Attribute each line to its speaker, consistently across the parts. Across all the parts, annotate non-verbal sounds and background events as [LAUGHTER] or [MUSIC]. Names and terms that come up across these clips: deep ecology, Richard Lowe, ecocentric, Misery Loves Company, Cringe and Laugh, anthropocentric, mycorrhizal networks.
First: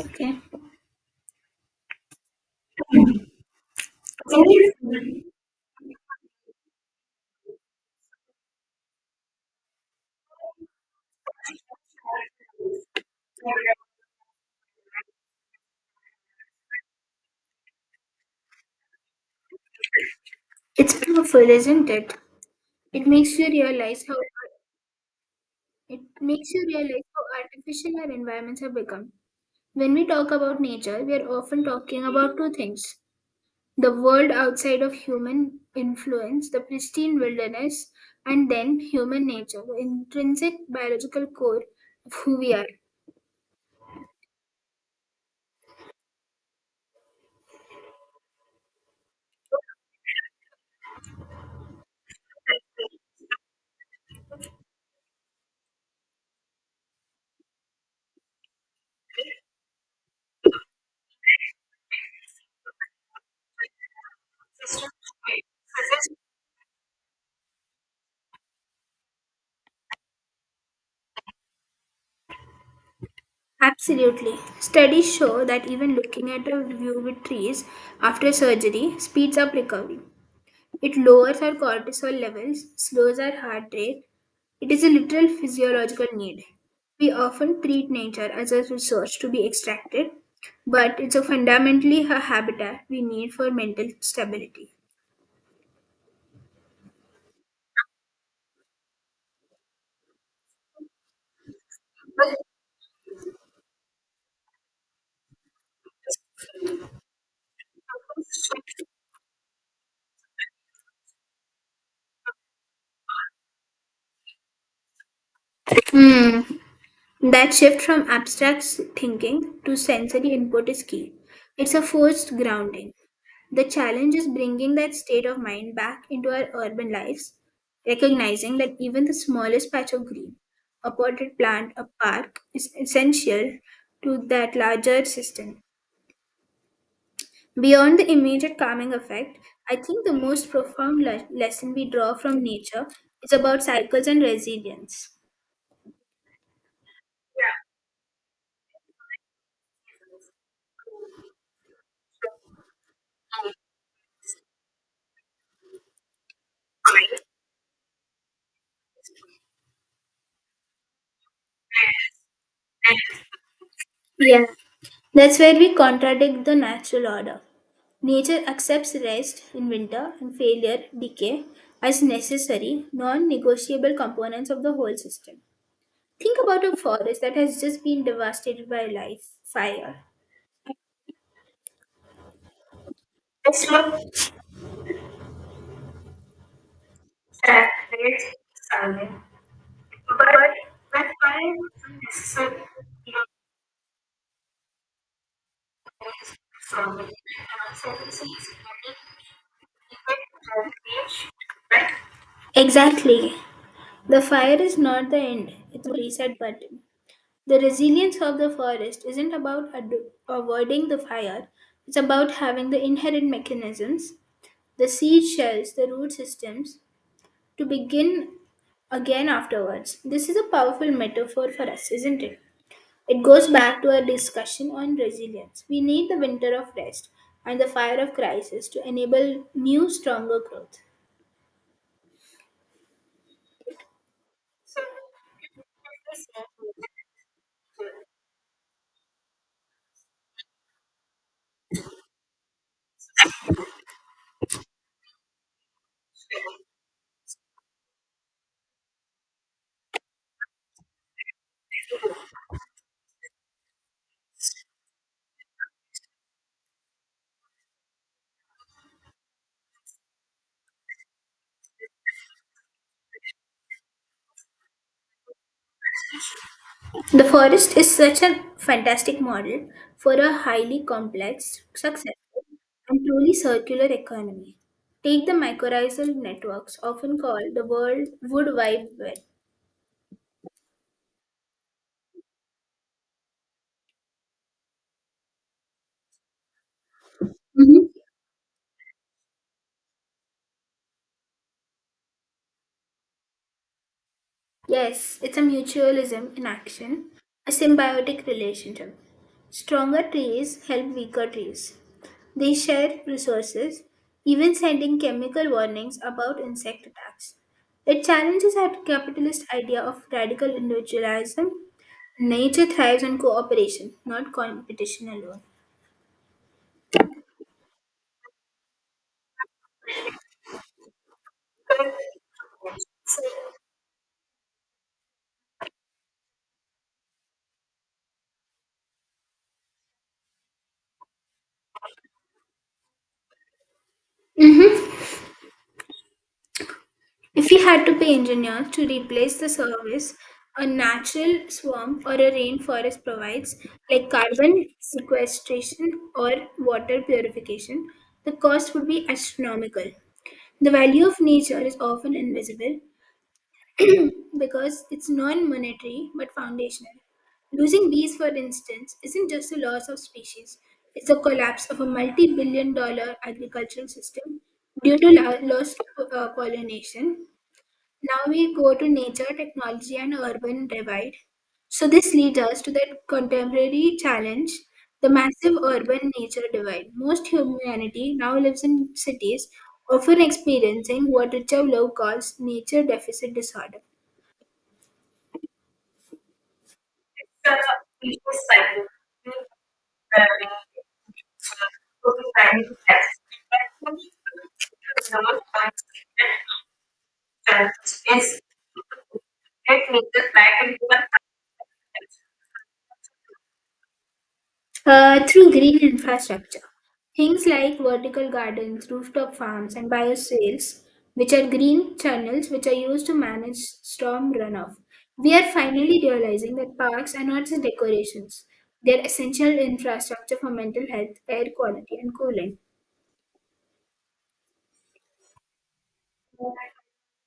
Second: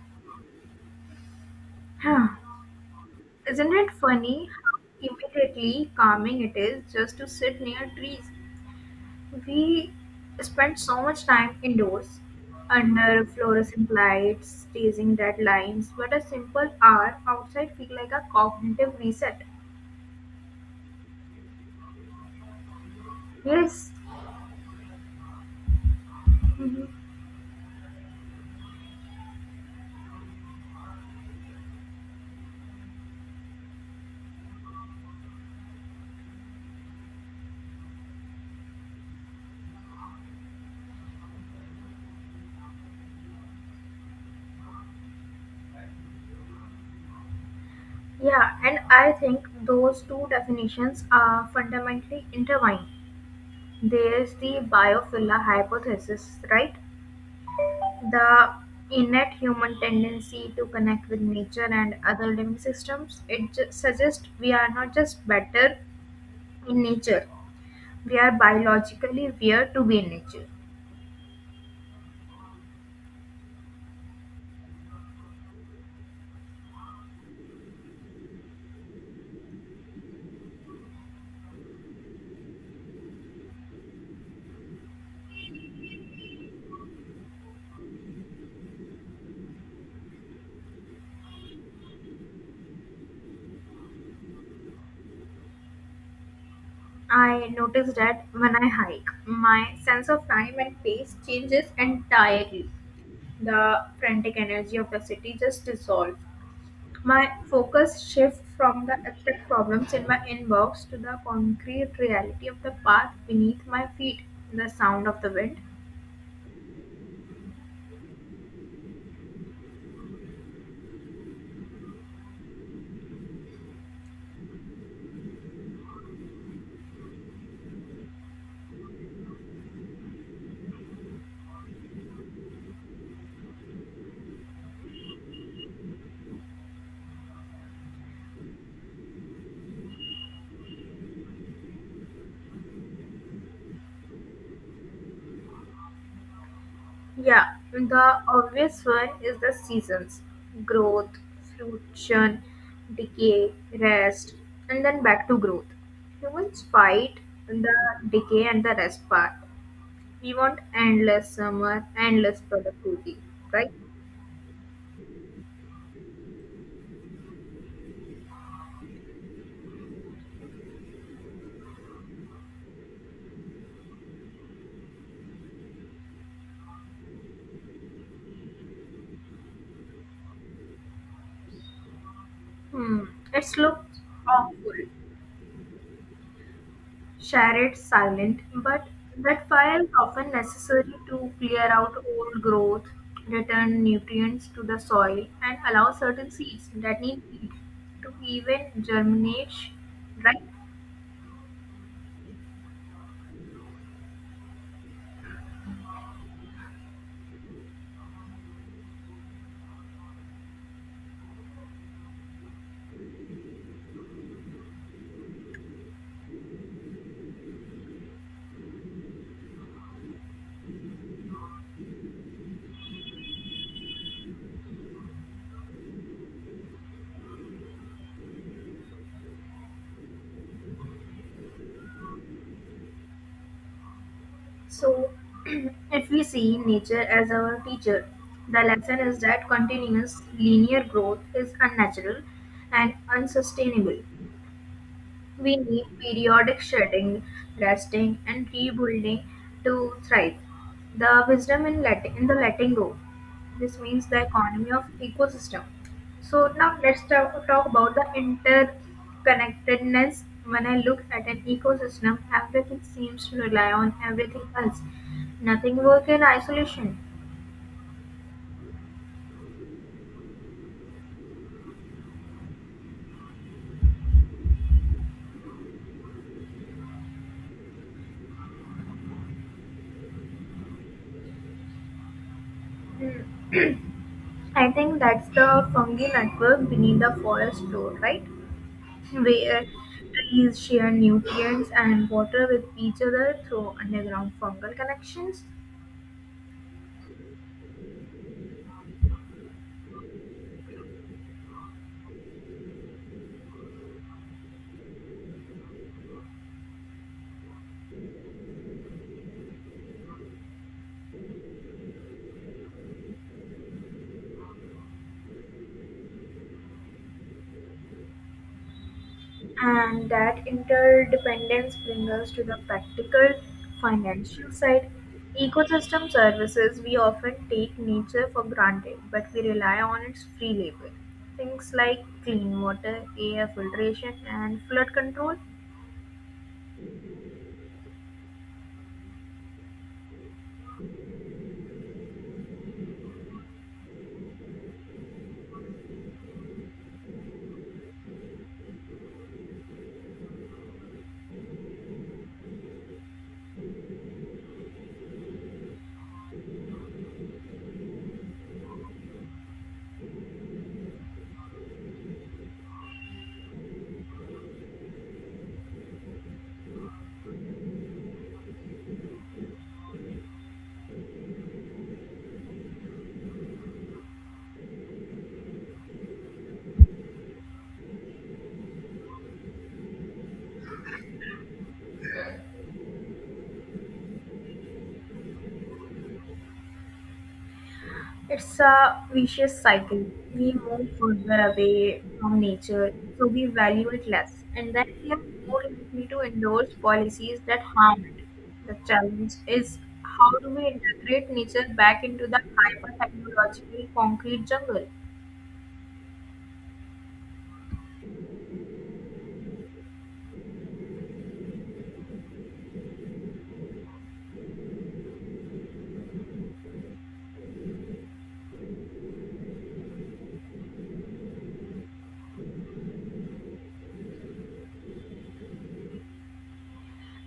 Speaker 1: Okay.
Speaker 2: Huh. Isn't it funny how immediately calming it is just to sit near trees? We spend so much time indoors, under fluorescent lights, chasing deadlines, but a simple hour outside feels like a cognitive reset.
Speaker 1: It's powerful, isn't it? It makes you
Speaker 2: Yes.
Speaker 1: realize it makes you
Speaker 2: Mhm.
Speaker 1: realize how artificial our environments have become. When we talk about nature, we are often talking about two things: the world outside of human influence, the pristine wilderness, and then human nature, the intrinsic biological core of who we are.
Speaker 2: Yeah, and I think those two definitions are fundamentally intertwined. There's the biophilia hypothesis, right? The innate human tendency to connect with nature and other living systems suggests we are not just better in nature. We are biologically wired to be in nature.
Speaker 1: Absolutely. Studies show that even looking at a view with trees after surgery speeds up recovery. It lowers our cortisol levels, slows our heart rate. It is a literal physiological need. We often treat nature as a resource to be extracted, but it's a fundamentally a habitat we need for mental stability.
Speaker 2: I notice that when I hike, my sense of time and pace changes entirely. The frantic energy of the city just dissolves. My focus shifts from the abstract problems in my inbox to the concrete reality of the path beneath my feet, the sound of the wind.
Speaker 1: Hmm. That shift from abstract thinking to sensory input is key. It's a forced grounding. The challenge is bringing that state of mind back into our urban lives, recognizing that even the smallest patch of green, a potted plant, a park, is essential to that larger system. Beyond the immediate calming effect, I think the most profound lesson we draw from nature is about cycles and resilience.
Speaker 2: Yeah, the obvious one is the seasons: growth, fruition, decay, rest, and then back to growth. Humans fight the decay and the rest part. We want endless summer, endless productivity, right?
Speaker 1: Yeah, that's where we contradict the natural order. Nature accepts rest in winter and failure, decay, as necessary, non negotiable components of the whole system. Think about a forest that has just been devastated by life, fire.
Speaker 2: Hmm, it looks awful, Charlotte, silent, but that fire is often necessary to clear out old growth, return nutrients to the soil, and allow certain seeds that need heat to even germinate, right?
Speaker 1: Exactly. The fire is not the end, it's a reset button. The resilience of the forest isn't about avoiding the fire, it's about having the inherent mechanisms, the seed shells, the root systems, to begin again afterwards. This is a powerful metaphor for us, isn't it? It goes back to our discussion on resilience. We need the winter of rest and the fire of crisis to enable new, stronger growth.
Speaker 2: So, [CLEARS THROAT] if we see nature as our teacher, the lesson is that continuous linear growth is unnatural and unsustainable. We need periodic shedding, resting, and rebuilding to thrive. The wisdom in letting go. This means the economy of ecosystem. So now let's talk about the interconnectedness. When I look at an ecosystem, everything seems to rely on everything else. Nothing work in isolation.
Speaker 1: The forest is such a fantastic model for a highly complex, successful, and truly circular economy. Take the mycorrhizal networks, often called the world wood wide web.
Speaker 2: I think that's the fungi network beneath the forest
Speaker 1: Mhm.
Speaker 2: floor, right? Where trees share nutrients and water with each other through underground fungal
Speaker 1: Yes, it's a
Speaker 2: connections.
Speaker 1: mutualism in action, a symbiotic relationship. Stronger trees help weaker trees. They share resources, even sending chemical warnings about insect attacks. It challenges our capitalist idea of radical individualism. Nature thrives on cooperation, not competition alone.
Speaker 2: And that interdependence brings us to the practical financial side. Ecosystem services, we often take nature for granted, but we rely on its free labor. Things like clean water, air filtration, and flood control.
Speaker 1: If we had to pay engineers to replace the service a natural swamp or a rainforest provides, like carbon sequestration or water purification, the cost would be astronomical. The value of nature is often invisible [CLEARS THROAT] because it's non monetary but foundational. Losing bees, for instance, isn't just a loss of species, it's a collapse of a multi billion-dollar agricultural system due to loss of pollination. Now we go to nature, technology, and urban divide. So, this leads us to the contemporary challenge, the massive urban nature divide. Most humanity now lives in cities, often experiencing what Richard Lowe calls nature deficit disorder.
Speaker 2: It's a vicious cycle. We move further away from nature, so we value it less, and then we are more likely to endorse policies that harm it. The challenge is, how do we integrate nature back into the hyper technological concrete jungle?
Speaker 1: Through green infrastructure. Things like vertical gardens, rooftop farms, and biosales, which are green channels which are used to manage storm runoff. We are finally realizing that parks are not just decorations, they are essential infrastructure for mental health, air quality, and cooling.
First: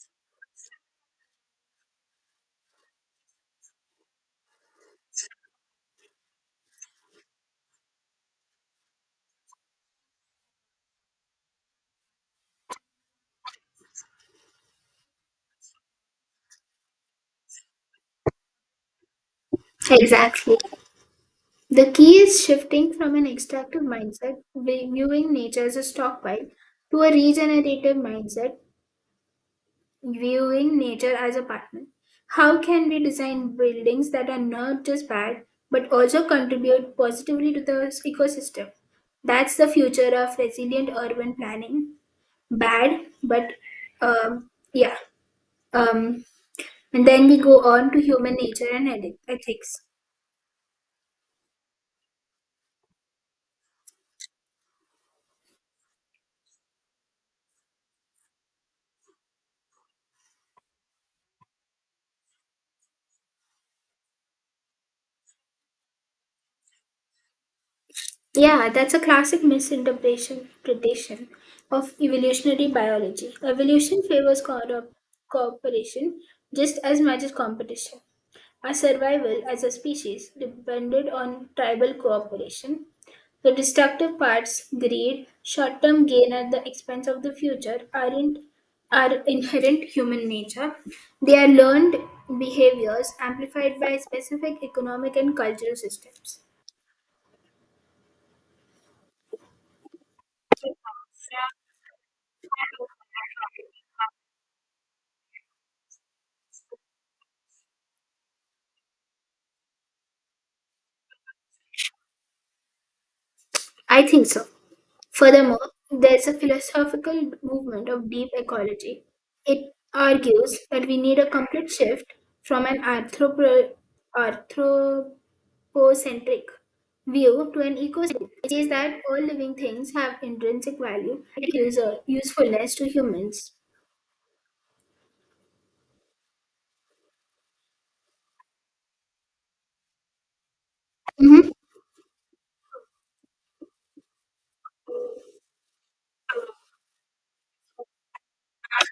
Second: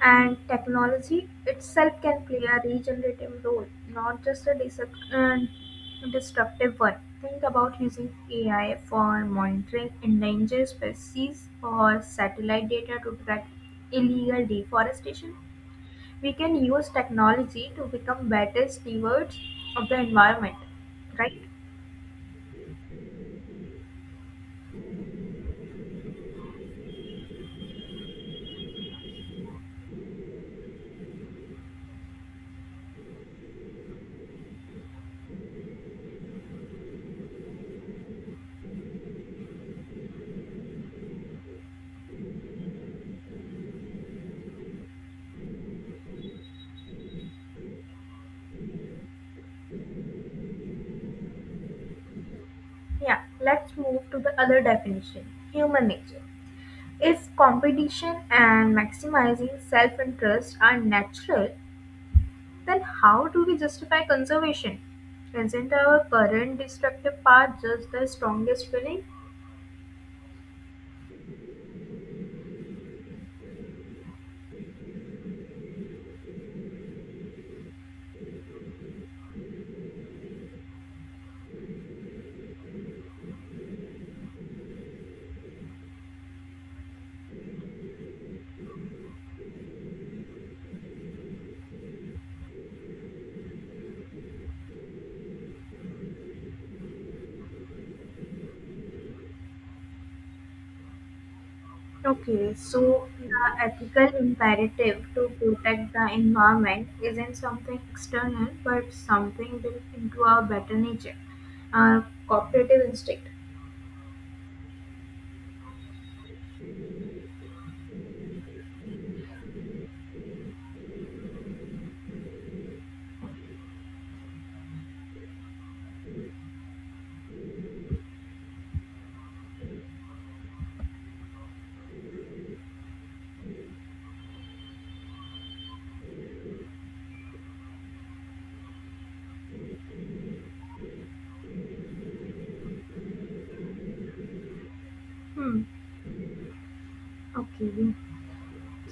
Speaker 2: And technology itself can play a regenerative role, not just a destructive one. Think about using AI for monitoring endangered species or satellite data to track illegal deforestation. We can use technology to become better stewards of the
Speaker 1: Exactly.
Speaker 2: environment, right?
Speaker 1: The key is shifting from an extractive mindset, viewing nature as a stockpile, to a regenerative mindset, viewing nature as a partner. How can we design buildings that are not just bad but also contribute positively to the ecosystem? That's the future of resilient urban planning. Bad, but yeah. Um, and then we go on to human nature and ethics.
Speaker 2: Yeah, let's move to the other definition, human nature. If competition and maximizing self interest are natural, then how do we justify conservation? Isn't our current destructive path just the
Speaker 1: Yeah,
Speaker 2: strongest
Speaker 1: that's a
Speaker 2: feeling?
Speaker 1: classic misinterpretation of evolutionary biology. Evolution favors cooperation just as much as competition. Our survival as a species depended on tribal cooperation. The destructive parts, greed, short term gain at the expense of the future, aren't are inherent human nature. They are learned behaviors amplified by specific economic and cultural systems.
Speaker 2: Okay, so the ethical imperative to protect the environment isn't something external but something built into our better nature, our cooperative instinct.
Speaker 1: I think so. Furthermore, there is a philosophical movement of deep ecology. It argues that we need a complete shift from an anthropocentric view to an ecocentric. It says that all living things have intrinsic value and usefulness to humans. Mhm.
Speaker 2: Hmm, okay.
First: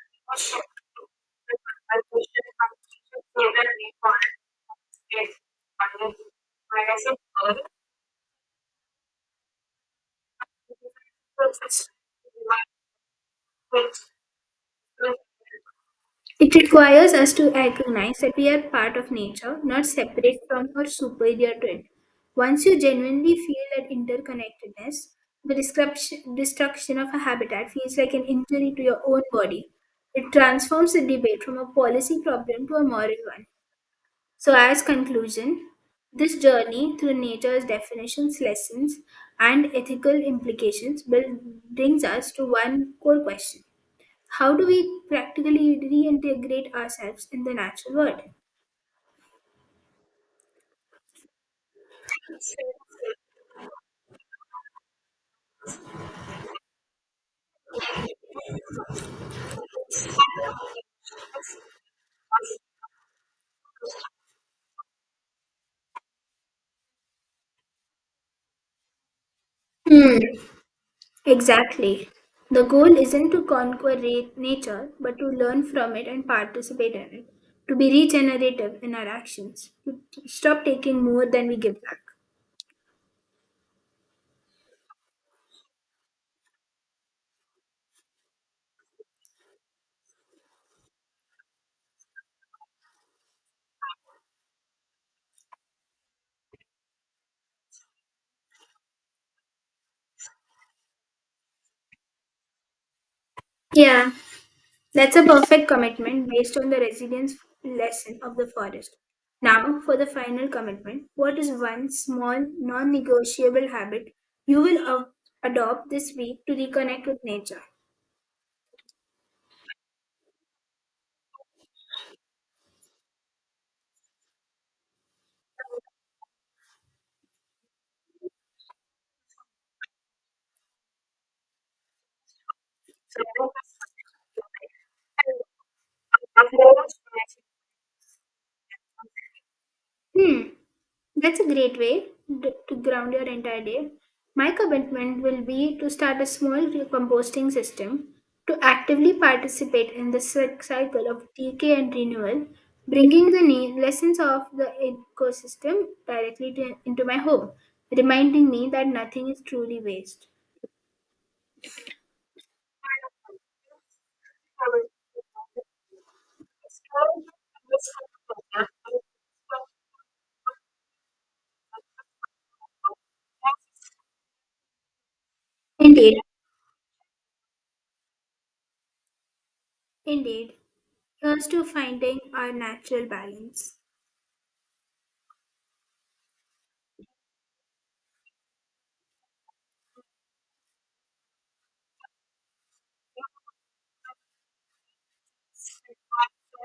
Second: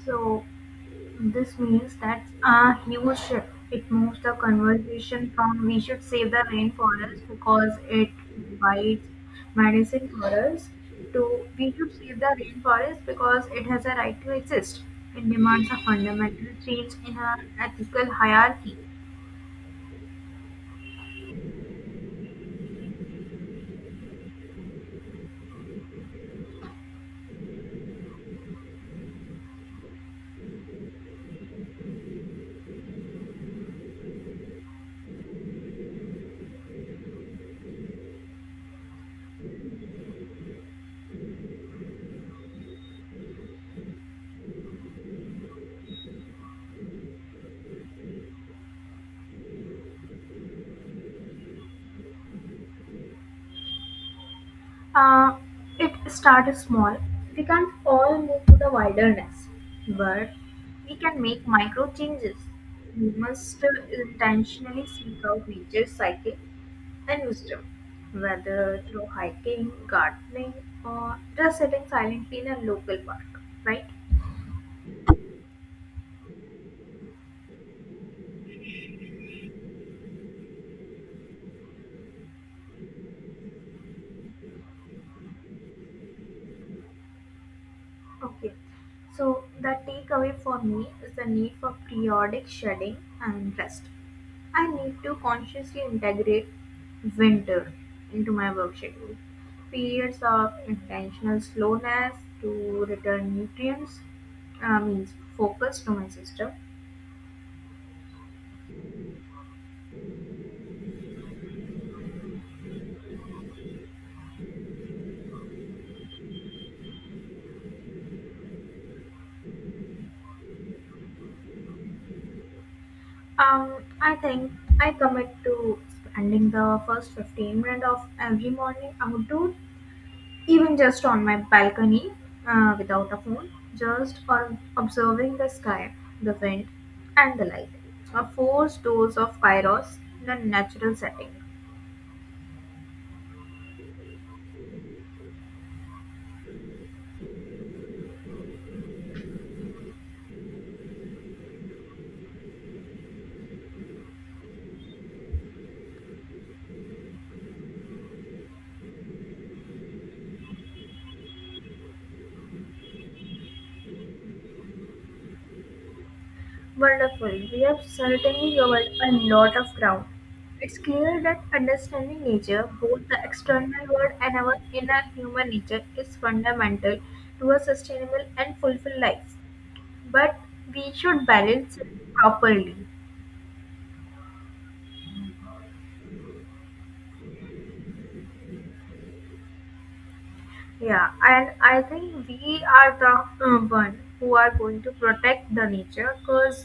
Speaker 2: So this means that's a huge shift. It moves the conversation from we should save the rainforest because it provides medicine for us, to we should save the rainforest because it has a right to exist. It demands a fundamental
Speaker 1: It
Speaker 2: change
Speaker 1: requires
Speaker 2: in
Speaker 1: us
Speaker 2: our
Speaker 1: to
Speaker 2: ethical
Speaker 1: recognize that we are
Speaker 2: hierarchy.
Speaker 1: part of nature, not separate from or superior to it. Once you genuinely feel that interconnectedness, the destruction of a habitat feels like an injury to your own body. It transforms the debate from a policy problem to a moral one. So, as conclusion, this journey through nature's definitions, lessons, and ethical implications will, brings us to one core question: how do we practically reintegrate ourselves in the natural world?
Speaker 2: Uh, it starts small. We can't all move to the wilderness, but we can make micro changes. We must intentionally seek out nature's psychic and wisdom, whether through hiking,
Speaker 1: Hmm.
Speaker 2: gardening, or just sitting
Speaker 1: Exactly.
Speaker 2: silently in a
Speaker 1: The goal
Speaker 2: local
Speaker 1: isn't
Speaker 2: park,
Speaker 1: to
Speaker 2: right?
Speaker 1: conquer nature, but to learn from it and participate in it, to be regenerative in our actions, to stop taking more than we give back.
Speaker 2: Okay, so the takeaway for me is the need for periodic shedding and rest. I need to consciously integrate winter into my work schedule. Periods of intentional slowness to return nutrients
Speaker 1: Yeah.
Speaker 2: means
Speaker 1: That's a perfect
Speaker 2: focus to my
Speaker 1: commitment
Speaker 2: system.
Speaker 1: based on the resilience lesson of the forest. Now, for the final commitment, what is one small, non negotiable habit you will adopt this week to reconnect with nature?
Speaker 2: Um, I think I commit to spending the first 15 minutes of every morning outdoors, even just on my balcony, without a phone, just on observing the sky, the wind, and the light. A four stores of Kairos in a
Speaker 1: Hmm,
Speaker 2: natural setting.
Speaker 1: that's a great way to ground your entire day. My commitment will be to start a small composting system to actively participate in the cycle of decay and renewal, bringing the lessons of the ecosystem directly to, into my home, reminding me that nothing is truly waste.
Speaker 2: Wonderful. We have certainly covered a lot of ground. It's clear that understanding nature, both the external world and our inner human nature, is
Speaker 1: Indeed.
Speaker 2: fundamental to a sustainable and fulfilled life. But
Speaker 1: Indeed,
Speaker 2: we should
Speaker 1: here's to
Speaker 2: balance it
Speaker 1: finding our
Speaker 2: properly.
Speaker 1: natural balance.
Speaker 2: Yeah, and I think we are the one who are going to protect the nature, because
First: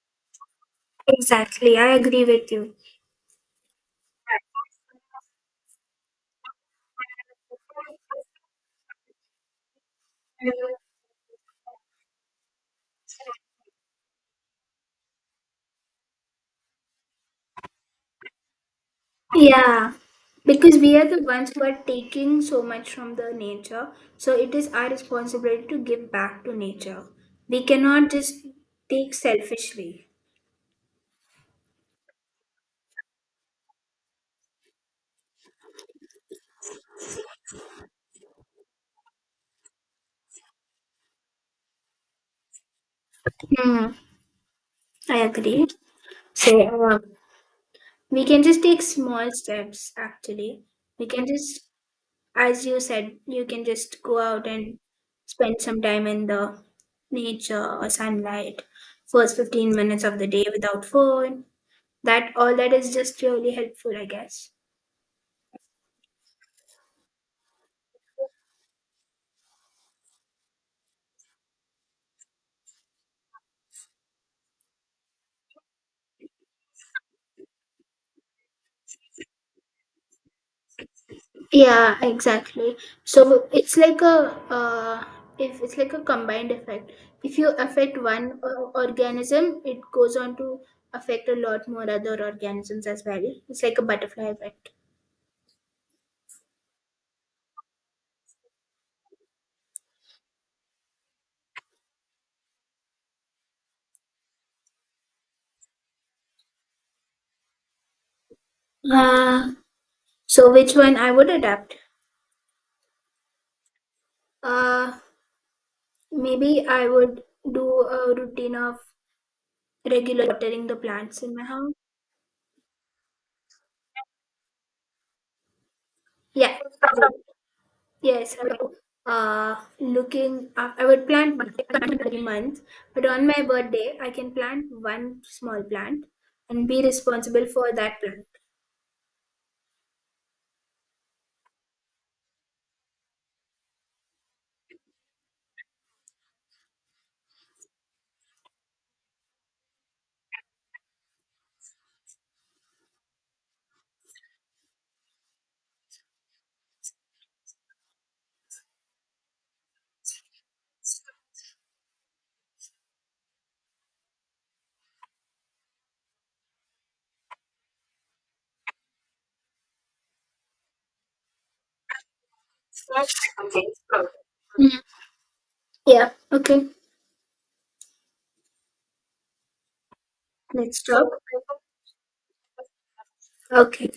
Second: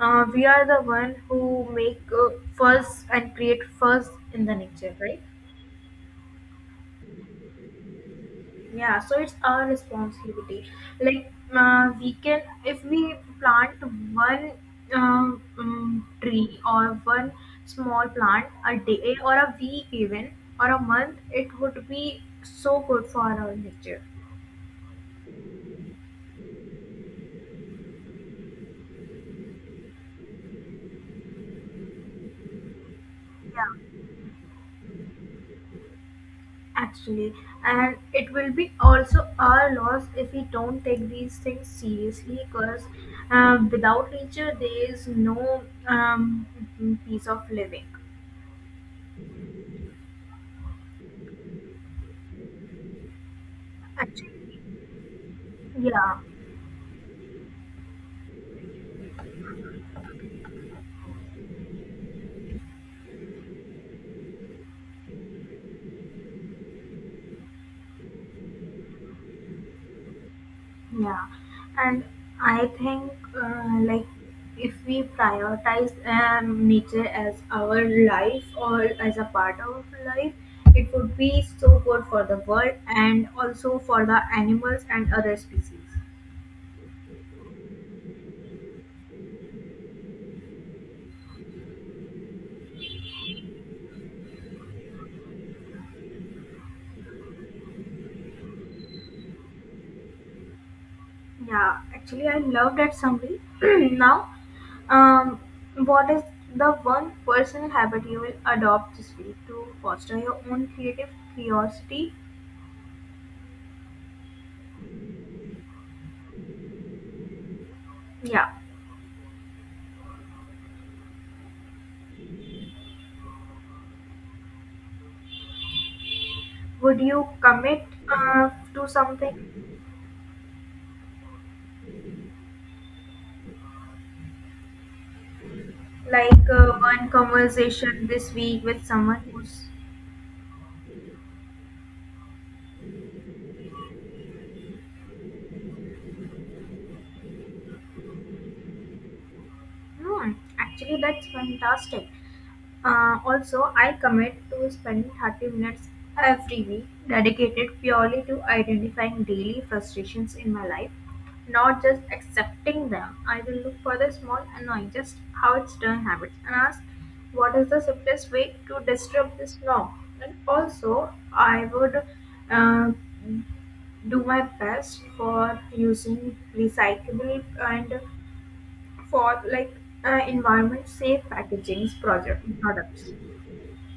Speaker 2: we are the one who
Speaker 1: Exactly, I
Speaker 2: make
Speaker 1: agree with you.
Speaker 2: fuss and create fuss in the nature, right? Yeah, so it's our responsibility. Like, we can, if we plant one tree, or one small plant a day or a week
Speaker 1: Yeah,
Speaker 2: even or
Speaker 1: because
Speaker 2: a
Speaker 1: we are
Speaker 2: month,
Speaker 1: the ones
Speaker 2: it
Speaker 1: who are
Speaker 2: would be
Speaker 1: taking so
Speaker 2: so
Speaker 1: much
Speaker 2: good
Speaker 1: from
Speaker 2: for
Speaker 1: the
Speaker 2: our
Speaker 1: nature,
Speaker 2: nature.
Speaker 1: so it is our responsibility to give back to nature. We cannot just take selfishly.
Speaker 2: Yeah, actually, and it will be also our loss if we don't take these things seriously, because
Speaker 1: Hmm,
Speaker 2: without nature there is
Speaker 1: I
Speaker 2: no
Speaker 1: agree.
Speaker 2: um, piece of living,
Speaker 1: We can just take small steps actually. We can just, as you said, you can just go out
Speaker 2: actually.
Speaker 1: and spend some time
Speaker 2: yeah
Speaker 1: in the nature or sunlight, first 15 minutes of the day without phone. That all that is just really helpful, I guess.
Speaker 2: yeah And I think like, if we prioritize nature as our life or as a part of life, it would be so
Speaker 1: Yeah,
Speaker 2: good for the world
Speaker 1: exactly.
Speaker 2: and
Speaker 1: So it's
Speaker 2: also
Speaker 1: like
Speaker 2: for
Speaker 1: a
Speaker 2: the animals and other
Speaker 1: if it's like a
Speaker 2: species.
Speaker 1: combined effect. If you affect one organism, it goes on to affect a lot more other organisms as well. It's like a butterfly effect.
Speaker 2: Yeah, actually, I love that summary. [CLEARS THROAT] Now, um, what is the one personal habit you will adopt this week
Speaker 1: Uh,
Speaker 2: to foster your
Speaker 1: so
Speaker 2: own
Speaker 1: which one
Speaker 2: creative
Speaker 1: I would adapt?
Speaker 2: curiosity?
Speaker 1: Uh, maybe I would do a
Speaker 2: Yeah,
Speaker 1: routine of regular watering the plants in my house. Yeah.
Speaker 2: would you commit
Speaker 1: Yes, I would,
Speaker 2: to something
Speaker 1: looking, I would plant multiple every month, but on my birthday, I can plant one small plant
Speaker 2: like,
Speaker 1: and be
Speaker 2: one
Speaker 1: responsible for that
Speaker 2: conversation
Speaker 1: plant.
Speaker 2: this week with someone who's... Hmm, actually, that's fantastic. Also, I commit to spending 30 minutes every week dedicated purely to identifying daily frustrations in my life, not just accepting them. I will look for the small annoying, just how it's done habits, and ask what is the simplest way to disrupt this norm. And also, I would uh, do my
Speaker 1: Mm,
Speaker 2: best for
Speaker 1: yeah.
Speaker 2: using
Speaker 1: Okay.
Speaker 2: recyclable and, for like,
Speaker 1: Let's
Speaker 2: environment
Speaker 1: talk.
Speaker 2: safe packaging project products.
Speaker 1: Okay.